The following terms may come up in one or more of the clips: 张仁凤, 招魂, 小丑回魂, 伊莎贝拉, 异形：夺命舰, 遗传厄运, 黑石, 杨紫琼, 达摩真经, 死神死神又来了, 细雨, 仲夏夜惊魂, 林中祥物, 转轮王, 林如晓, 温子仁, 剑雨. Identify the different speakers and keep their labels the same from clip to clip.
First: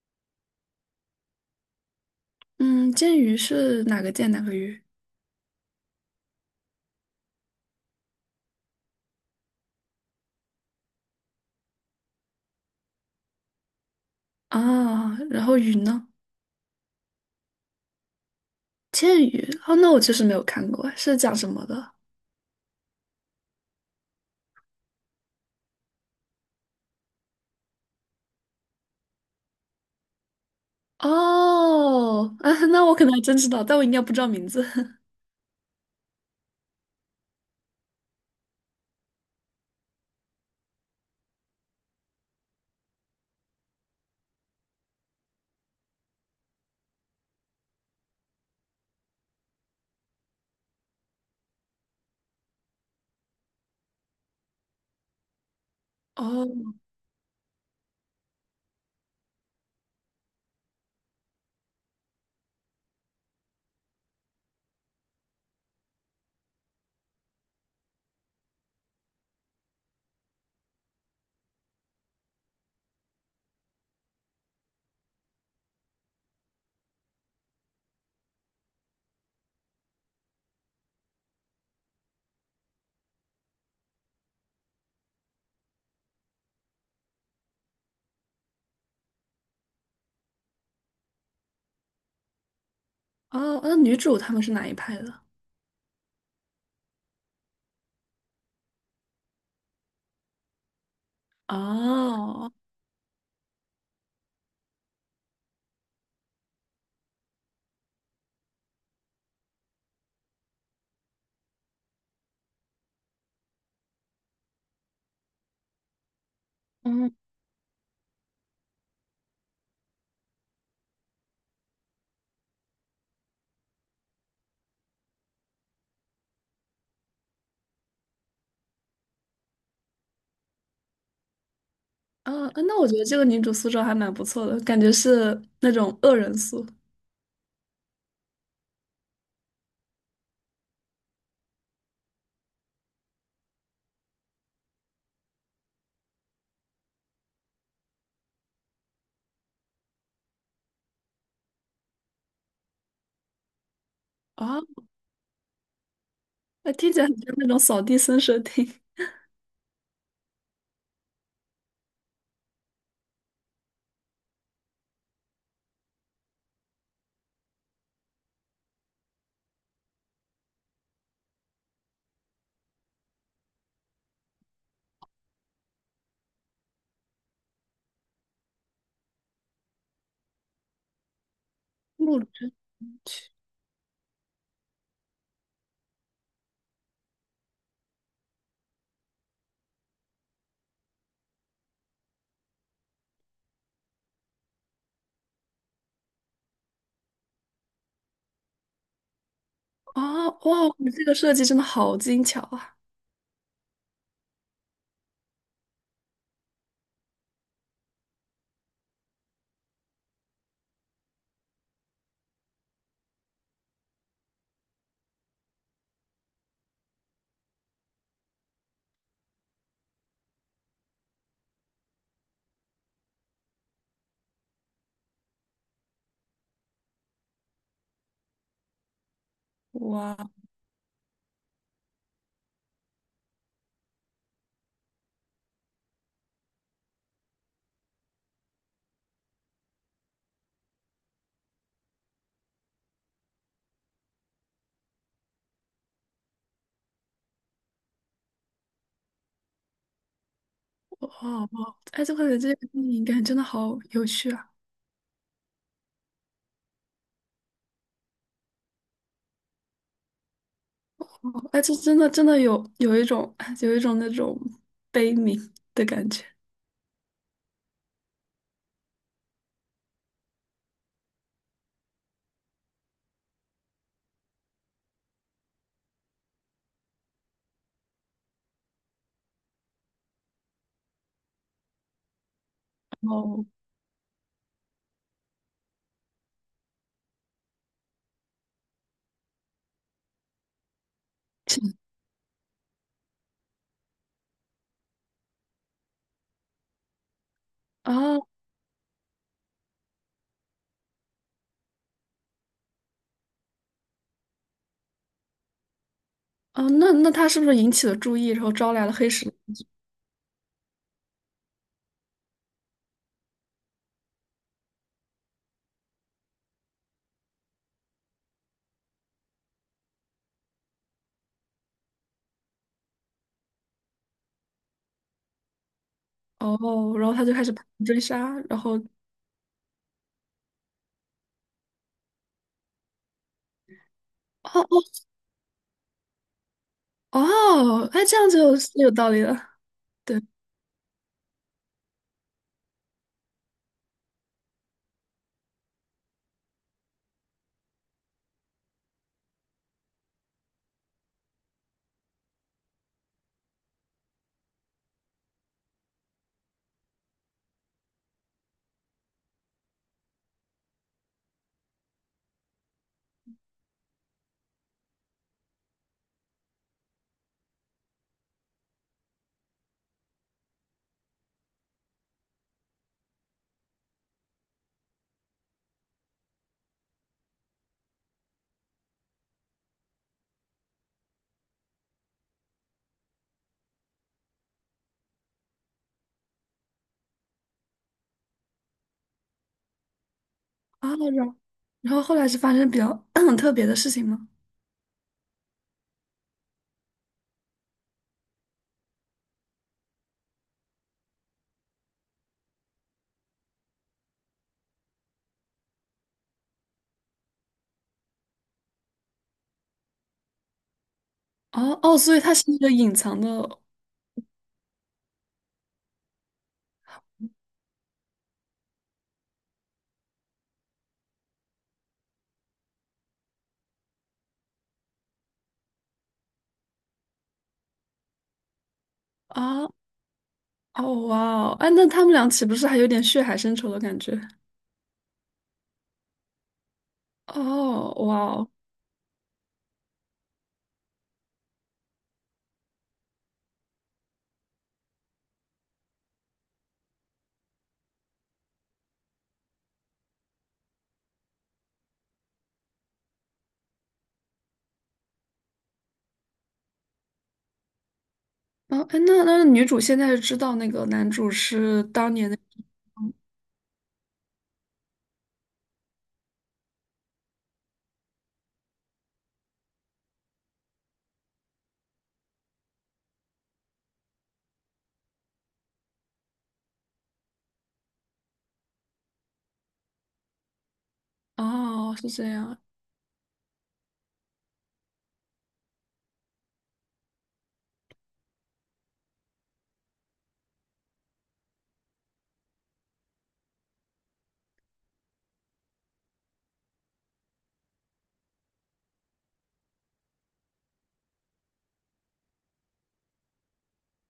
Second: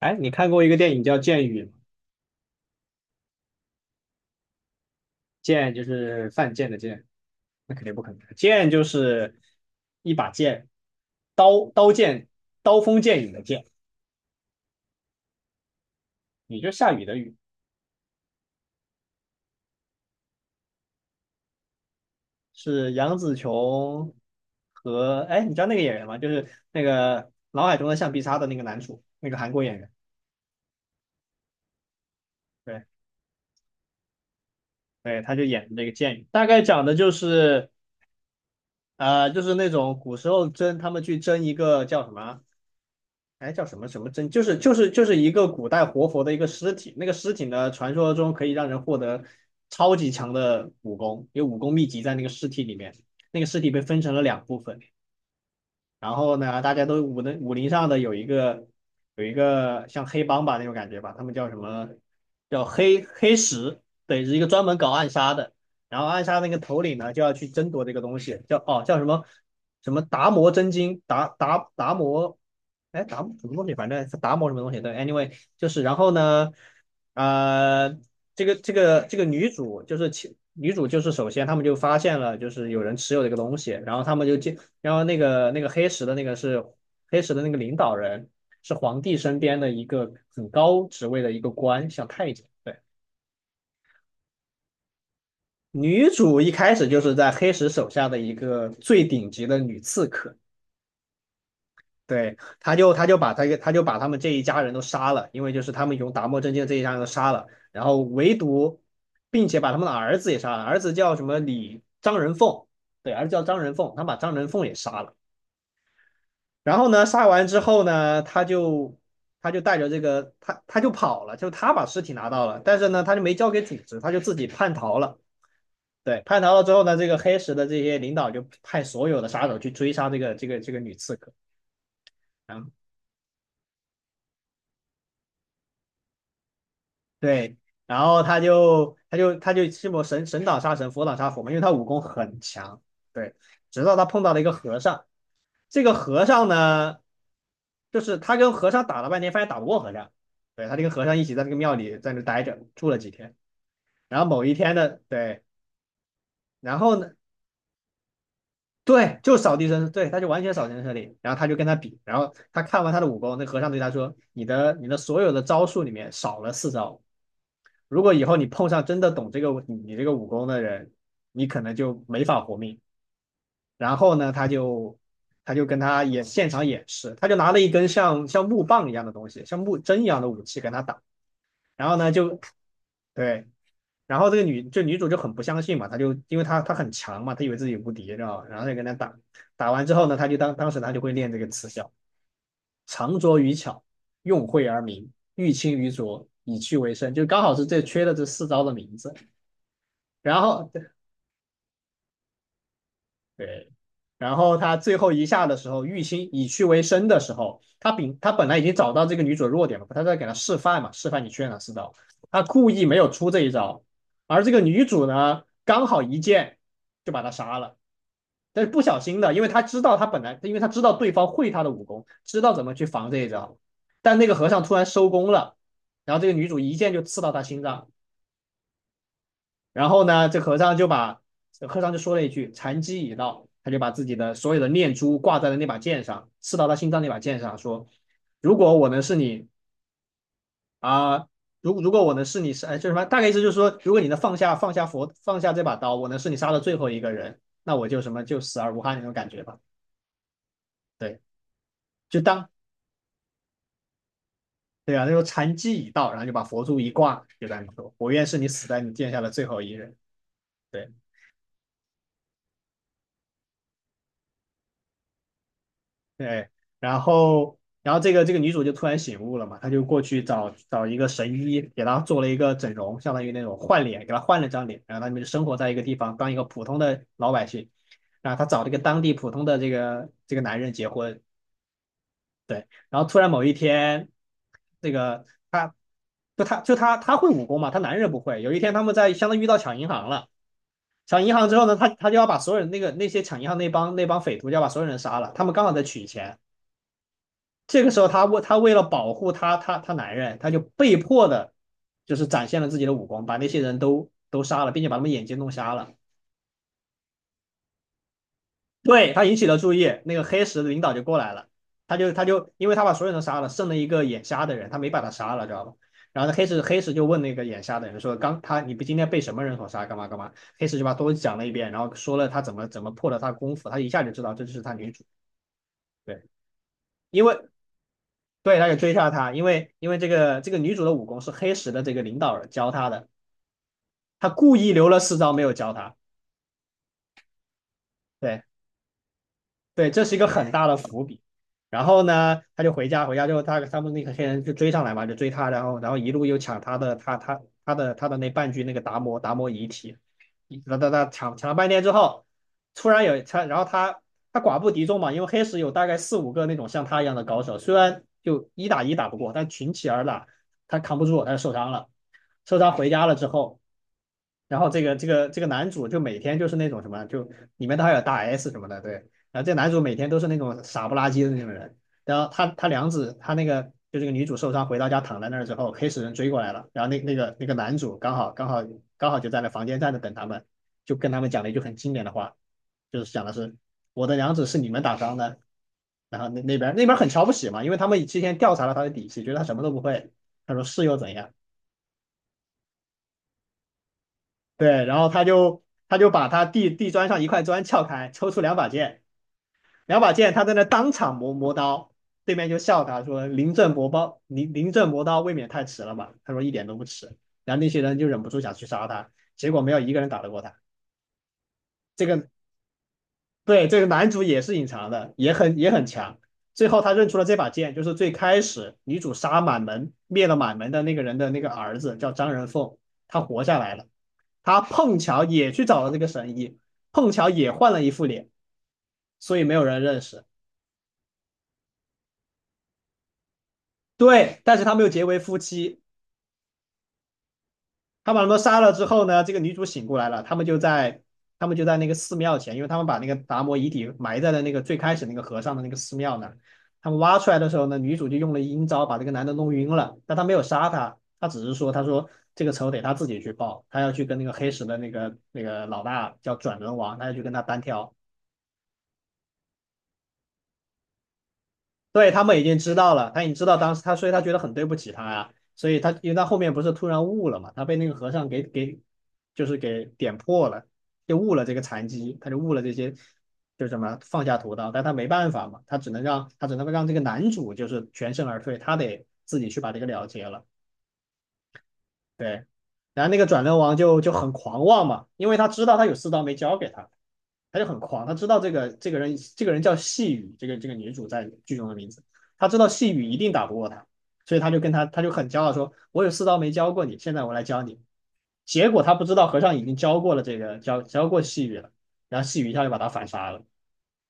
Speaker 1: 哎，你看过一个电影叫《剑雨》吗？
Speaker 2: 嗯，剑鱼是哪个剑哪个鱼
Speaker 1: 剑就是犯贱的剑，那肯定不可能。剑就是一把剑，刀刀剑，刀锋剑影的剑，
Speaker 2: 啊？然后鱼呢？
Speaker 1: 也就是下雨的雨，
Speaker 2: 剑鱼哦，那我确实没有看过，是讲什么的？
Speaker 1: 是杨紫琼和哎，你知道那个演员吗？就是那个脑海中的橡皮擦的那个男主，那个韩国演员，
Speaker 2: 哦，啊，
Speaker 1: 对
Speaker 2: 那我可能还真知道，但我应该不知道名字。
Speaker 1: 对，他就演的这个剑雨，大概讲的就是就是那种古时候他们去争一个叫什么啊哎，叫什么什么真，就是一个古代活佛的一个尸体，那个尸体呢，传说中可以让人获得超级强的武功，有武功秘籍在那个尸体里面，那个尸体被分成了两部分，然后
Speaker 2: 哦
Speaker 1: 呢，大家都武林上的有一个像黑帮吧那种感觉吧，他们叫什么？叫黑石，对，是一个专门搞暗杀的。然后暗杀那个头领呢，就要去争夺这个东西，叫什么什么达摩真经，达摩，哎达摩什么东西，反正是达摩什么东西。对，anyway 就是然后呢，呃，这个女主就是首先他们就发现了就是有人持有这个东西，然后他们然后那个黑石的那个领导人是皇帝身边的一个很高职位的一个官，像太监。对，
Speaker 2: 哦，那女主他们是哪一派的？
Speaker 1: 女主一开始就是在黑石手下的一个最顶级的女刺客。对，
Speaker 2: 哦，
Speaker 1: 他就把他们这一家人都杀了，因为就是他们用达摩真经这一家人都杀了，然后并且把他们的儿子也杀了，儿子叫什么张仁凤，对，儿子叫张仁凤，他把张仁凤也杀了。然后呢，
Speaker 2: 嗯
Speaker 1: 杀完之后呢，他就带着这个他就跑了，就他把尸体拿到了，但是呢，他就没交给组织，他就自己叛逃了。对，叛逃了之后呢，这个黑石的这些领导就派所有的杀手去追杀这个女刺客。
Speaker 2: 哦啊
Speaker 1: 然后
Speaker 2: 那我觉得这个女主塑造还蛮不错的，感觉是那种恶人塑。
Speaker 1: 对，然后他就这么神神挡杀神，佛挡杀佛嘛，因为他武功很强。对，直到他碰到了一个和尚，这个和尚呢。就是他跟和尚打了半天，发现打不过和尚，对他就跟和尚一起在那个庙里在那待着住了几天，然后某一
Speaker 2: 啊，
Speaker 1: 天
Speaker 2: 那
Speaker 1: 呢，对，然
Speaker 2: 听
Speaker 1: 后
Speaker 2: 起来
Speaker 1: 呢，
Speaker 2: 很像那种扫地僧设定。
Speaker 1: 对，就扫地僧，对，他就完全扫地僧里，然后他就跟他比，然后他看完他的武功，那和尚对他说，你的所有的招数里面少了四招，如果以后你碰上真的懂这个你这个武功的人，你可能就没法活命。然后呢，他就跟他现场演示，他就拿了一根像木棒一样的东西，像木针一样的武器跟他打。然后呢，
Speaker 2: 木
Speaker 1: 就
Speaker 2: 之
Speaker 1: 对，然后这个女主就很不相信嘛，她就因为她很强嘛，她以为自己无敌，知道吧？然后就跟他打，打完之后呢，她就当时她就会练这个词效，长拙于巧，用晦而明，欲清于拙，以屈为伸，就刚好是这缺的这四招的名字。
Speaker 2: 哦，
Speaker 1: 然
Speaker 2: 哇，
Speaker 1: 后
Speaker 2: 你这个设计真的好精巧啊！
Speaker 1: 对，然后他最后一下的时候，玉心以屈为伸的时候，他本来已经找到这个女主的弱点了，他在给她示范嘛，示范你缺哪四招，他故意没有出这一招，而这个女主呢，刚好一剑就把他杀了，但是不小心的，因为他知道他本来，因为他知道对方会他的武功，知道怎么去防这一招，但那个和尚突然收功了，然后这个女主一剑就刺到他心脏。然后呢，
Speaker 2: 哇。
Speaker 1: 这和尚就把和尚就说了一句“禅机已到”，他就把自己的所有的念珠挂在了那把剑上，刺到他心脏那把剑上，说：“如果我能是你啊，如果我能是你是，哎，就是什么？大概意思就是说，如果你能放下放下这把刀，我能是你杀的最后一个人，那我就什么就死而无憾那种感觉吧。
Speaker 2: 哦
Speaker 1: 对，
Speaker 2: 哦，哎，这
Speaker 1: 就
Speaker 2: 个
Speaker 1: 当
Speaker 2: 这个电影感真的好有趣啊！
Speaker 1: 对啊，他说禅机已到，然后就把佛珠一挂，就在那说：我愿是你死在你剑下的最后一人。对，
Speaker 2: 哦哎，这真的有一种有一种那种悲悯的感觉。
Speaker 1: 对，然后这个女主就突然醒悟了嘛，她就过去找一个神医，给她做了一个整容，相当于那种换脸，给她换了张脸，然后他们就生活在一个地方，当一个普通的老百姓。然后她找了一个当地普通的这个男人结婚，对，然后突然某
Speaker 2: 哦，
Speaker 1: 一天，这个她就她就她她会武功嘛，她男人不会。有一天他们在相当于遇到抢银行了。抢银行之后呢，他就要把所有人那个那些抢银行那帮匪徒就要把所有人杀了，他们刚好在取钱，这个
Speaker 2: 哦
Speaker 1: 时候
Speaker 2: 啊
Speaker 1: 他为了保护他男人，他就被迫的，就是展现了自己的武功，把那些人都杀了，并且把他们眼睛弄瞎了。
Speaker 2: 啊，那他是不是引起了注意，然后招来了黑
Speaker 1: 对，他
Speaker 2: 石？
Speaker 1: 引起了注意，那个黑石的领导就过来了，他就因为他把所有人杀了，剩了一个眼瞎的人，他没把他杀了，知道吧？然后那黑石就问那个眼瞎的人说：“刚他你不今天被什么人所杀？干嘛干嘛？”黑石就把都讲了一遍，然后说了他怎么破了他功夫，他一下就知道这就是他女主。对，
Speaker 2: 哦，然后
Speaker 1: 因
Speaker 2: 他就
Speaker 1: 为
Speaker 2: 开始盘追杀，
Speaker 1: 对，
Speaker 2: 然
Speaker 1: 他就
Speaker 2: 后
Speaker 1: 追杀他，因为这个女主的武功是黑石的这个领导人教她的，他故意留了
Speaker 2: 哦
Speaker 1: 四招没有教她。
Speaker 2: 哦哦，哎，这样
Speaker 1: 对。
Speaker 2: 就是有道理了。
Speaker 1: 对，这是一
Speaker 2: 对
Speaker 1: 个很大的伏笔。然后呢，他就回家，回家之后他们那个黑人就追上来嘛，就追他，然后一路又抢他的他的那半具那个达摩遗体，他抢了半天之后，突然有他，然后他寡不敌众嘛，因为黑石有大概四五个那种像他一样的高手，虽然就一打一打不过，但群起而打，他扛不住，他就受伤了，受伤回家了之后。然后这个男主就每天就是那种什么，就里面都还有大 S 什么的，对，然后这男主每天都是那种傻不拉几的那种人，然后他他娘子他那个就这个女主受伤回到家躺在那儿之后，黑死人追过来了，然后那个男主刚好就在那房间站着等他们，就跟他们讲了一句很经典的话，就是讲的是我的娘子是你们打伤的，然后那边很瞧不起嘛，因为他们之前调查了他的底细，觉得他什么都不会，他说是
Speaker 2: 啊，
Speaker 1: 又怎
Speaker 2: 然
Speaker 1: 样？
Speaker 2: 后然后后来是发生比较 特别的事情吗？
Speaker 1: 对，然后他就把他地砖上一块砖撬开，抽出两把剑。两把剑，他在那当场磨磨刀，对面就笑他说："临阵磨刀，临阵磨刀未免太迟了吧？"他说一点都不迟。然后那些人就忍不住想去杀他，结果没有一个人打得过他。
Speaker 2: 哦哦，
Speaker 1: 这
Speaker 2: 所以
Speaker 1: 个
Speaker 2: 它是一个隐藏的
Speaker 1: 对这个男主也是隐藏的，也很强。最后他认出了这把剑，就是最开始女主杀满门灭了满门的那个人的那个儿子叫张仁凤，他活下来了。他碰巧也去找了这个神医，碰巧也换了一副脸，所以没
Speaker 2: 啊。
Speaker 1: 有
Speaker 2: 哦
Speaker 1: 人认识。
Speaker 2: 哦哇哦，哎，那他们俩岂不是还有点血海深仇的感觉？
Speaker 1: 对，但是他们又结为夫妻。
Speaker 2: 哦
Speaker 1: 他
Speaker 2: 哇
Speaker 1: 把他们
Speaker 2: 哦，
Speaker 1: 杀了之后呢，这个女主醒过来了，他们就在那个寺庙前，因为他们把那个达摩遗体埋在了那个最开始那个和尚的那个寺庙那儿。他们挖出来的时候呢，女主就用了阴招把这个男的弄晕了，但他没有杀他，他只是说，他说这个仇得他自己去报，他要去跟那个黑石的那个老大叫转轮王，他要去跟他单挑。
Speaker 2: 嗯，哎，那那女主现在是知道那个男主是
Speaker 1: 对，
Speaker 2: 当
Speaker 1: 他
Speaker 2: 年的，
Speaker 1: 们已经知道了，他已经知道当时他，所以他觉得很对不起他呀、所以他因为他后面不是突然悟了嘛，他被那个和尚给就是给点破了，就悟了这个禅机，他就悟了这些就是什么放下屠刀，但他没办法嘛，他只能让这个男主就是全身而退，他得自己去把这个了结了。
Speaker 2: 哦，是
Speaker 1: 对，
Speaker 2: 这样，
Speaker 1: 然后那个转轮王就很狂妄嘛，因为他知道他有四刀没交给他，他就很狂，他知道这个这个人这个人叫细雨，这个女主在剧中的名字，他知道细雨一定打不过他，所以他就跟他就很骄傲说，我有四刀没教过你，现在我来教你。结果他不知道和尚已经教过了这个教过细雨了，然后细雨一下就把他反杀了，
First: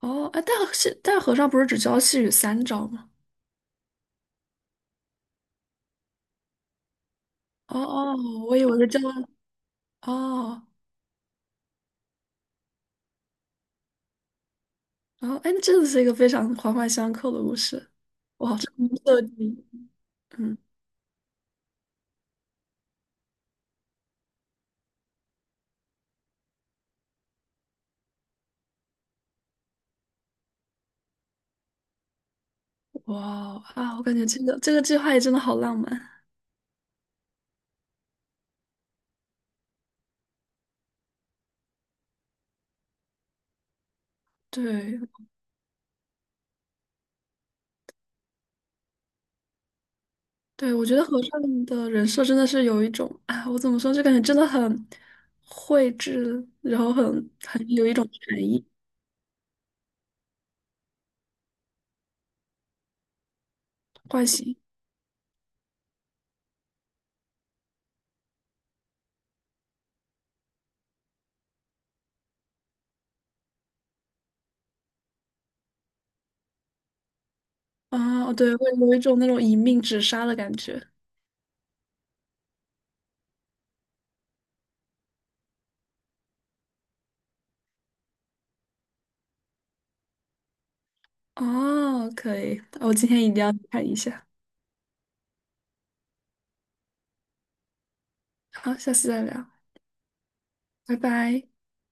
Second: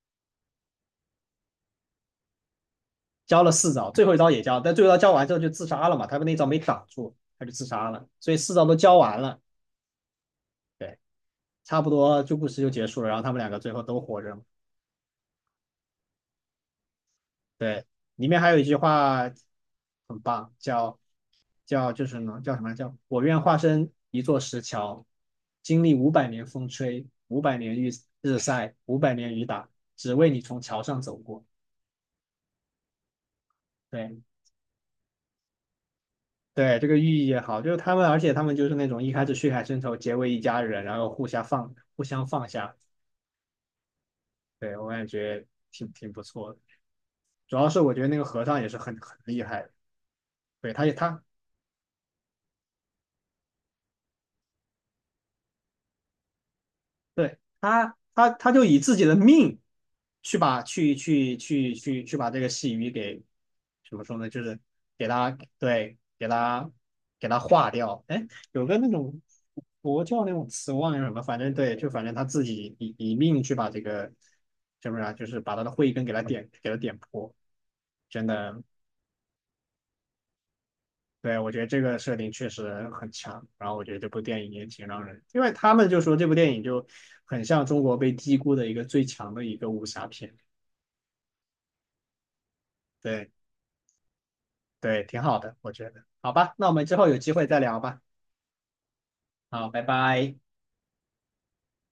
Speaker 2: 哦，哎，大但大和尚不是只教细雨三招吗？
Speaker 1: 教了四招，最后一招也教，但最后一招教完之后就自杀了嘛，他那一招没挡住，他就自
Speaker 2: 哦
Speaker 1: 杀了，
Speaker 2: 哦，
Speaker 1: 所以四
Speaker 2: 我
Speaker 1: 招
Speaker 2: 以
Speaker 1: 都
Speaker 2: 为是
Speaker 1: 教
Speaker 2: 教，
Speaker 1: 完了。
Speaker 2: 哦
Speaker 1: 对。差不多就故事就结束了，然后他们两个最后都活着嘛
Speaker 2: 哦，哎，那真的是一个非常环环相扣的故
Speaker 1: 对，
Speaker 2: 事，
Speaker 1: 里面还
Speaker 2: 哇，
Speaker 1: 有一
Speaker 2: 这
Speaker 1: 句
Speaker 2: 个设
Speaker 1: 话
Speaker 2: 定，
Speaker 1: 很棒，
Speaker 2: 嗯，
Speaker 1: 叫就是呢叫什么叫我愿化身一座石桥，经历五百年风吹，五百年日晒，五百年雨打，只为你从桥上走过。
Speaker 2: 哇哦啊，我感
Speaker 1: 对
Speaker 2: 觉这个计划也真的好浪漫，
Speaker 1: 对，这个寓意也好，就是他们，而且他们就是那种一开始血海深仇，结为一家人，然后互相放下。对，我
Speaker 2: 对，
Speaker 1: 感觉挺不错的，主要是我觉得那个和尚也是很厉害的。对，
Speaker 2: 对，我
Speaker 1: 他也
Speaker 2: 觉得和
Speaker 1: 他
Speaker 2: 尚的人设真的是有一种啊，我怎么说，就感觉真的很绘制，然后很
Speaker 1: 对
Speaker 2: 很有一
Speaker 1: 他，
Speaker 2: 种
Speaker 1: 他
Speaker 2: 禅
Speaker 1: 他
Speaker 2: 意
Speaker 1: 就以自己的命去把这个细鱼给怎么说
Speaker 2: 惯
Speaker 1: 呢？就
Speaker 2: 性
Speaker 1: 是给他对给他化掉。哎，有个那种佛教那种词忘了叫什么，反正对，就反正他自己以命去把这个是不是啊，就是把他的慧根给他点破，真
Speaker 2: 啊，对，
Speaker 1: 的
Speaker 2: 会有一种那种一命只杀的感觉。
Speaker 1: 对，我觉得这个设定确实很强，然后我觉得这部电影也挺让人，因为他们就说这部电影就很像中国被低估的一个最强的一个武侠片，
Speaker 2: 哦，可以，我今天
Speaker 1: 对
Speaker 2: 一定要看一下。
Speaker 1: 对，挺好的，我觉得。好吧，那我们之后有机会再聊吧。
Speaker 2: 好，下次再聊，
Speaker 1: 好，拜拜。
Speaker 2: 拜拜。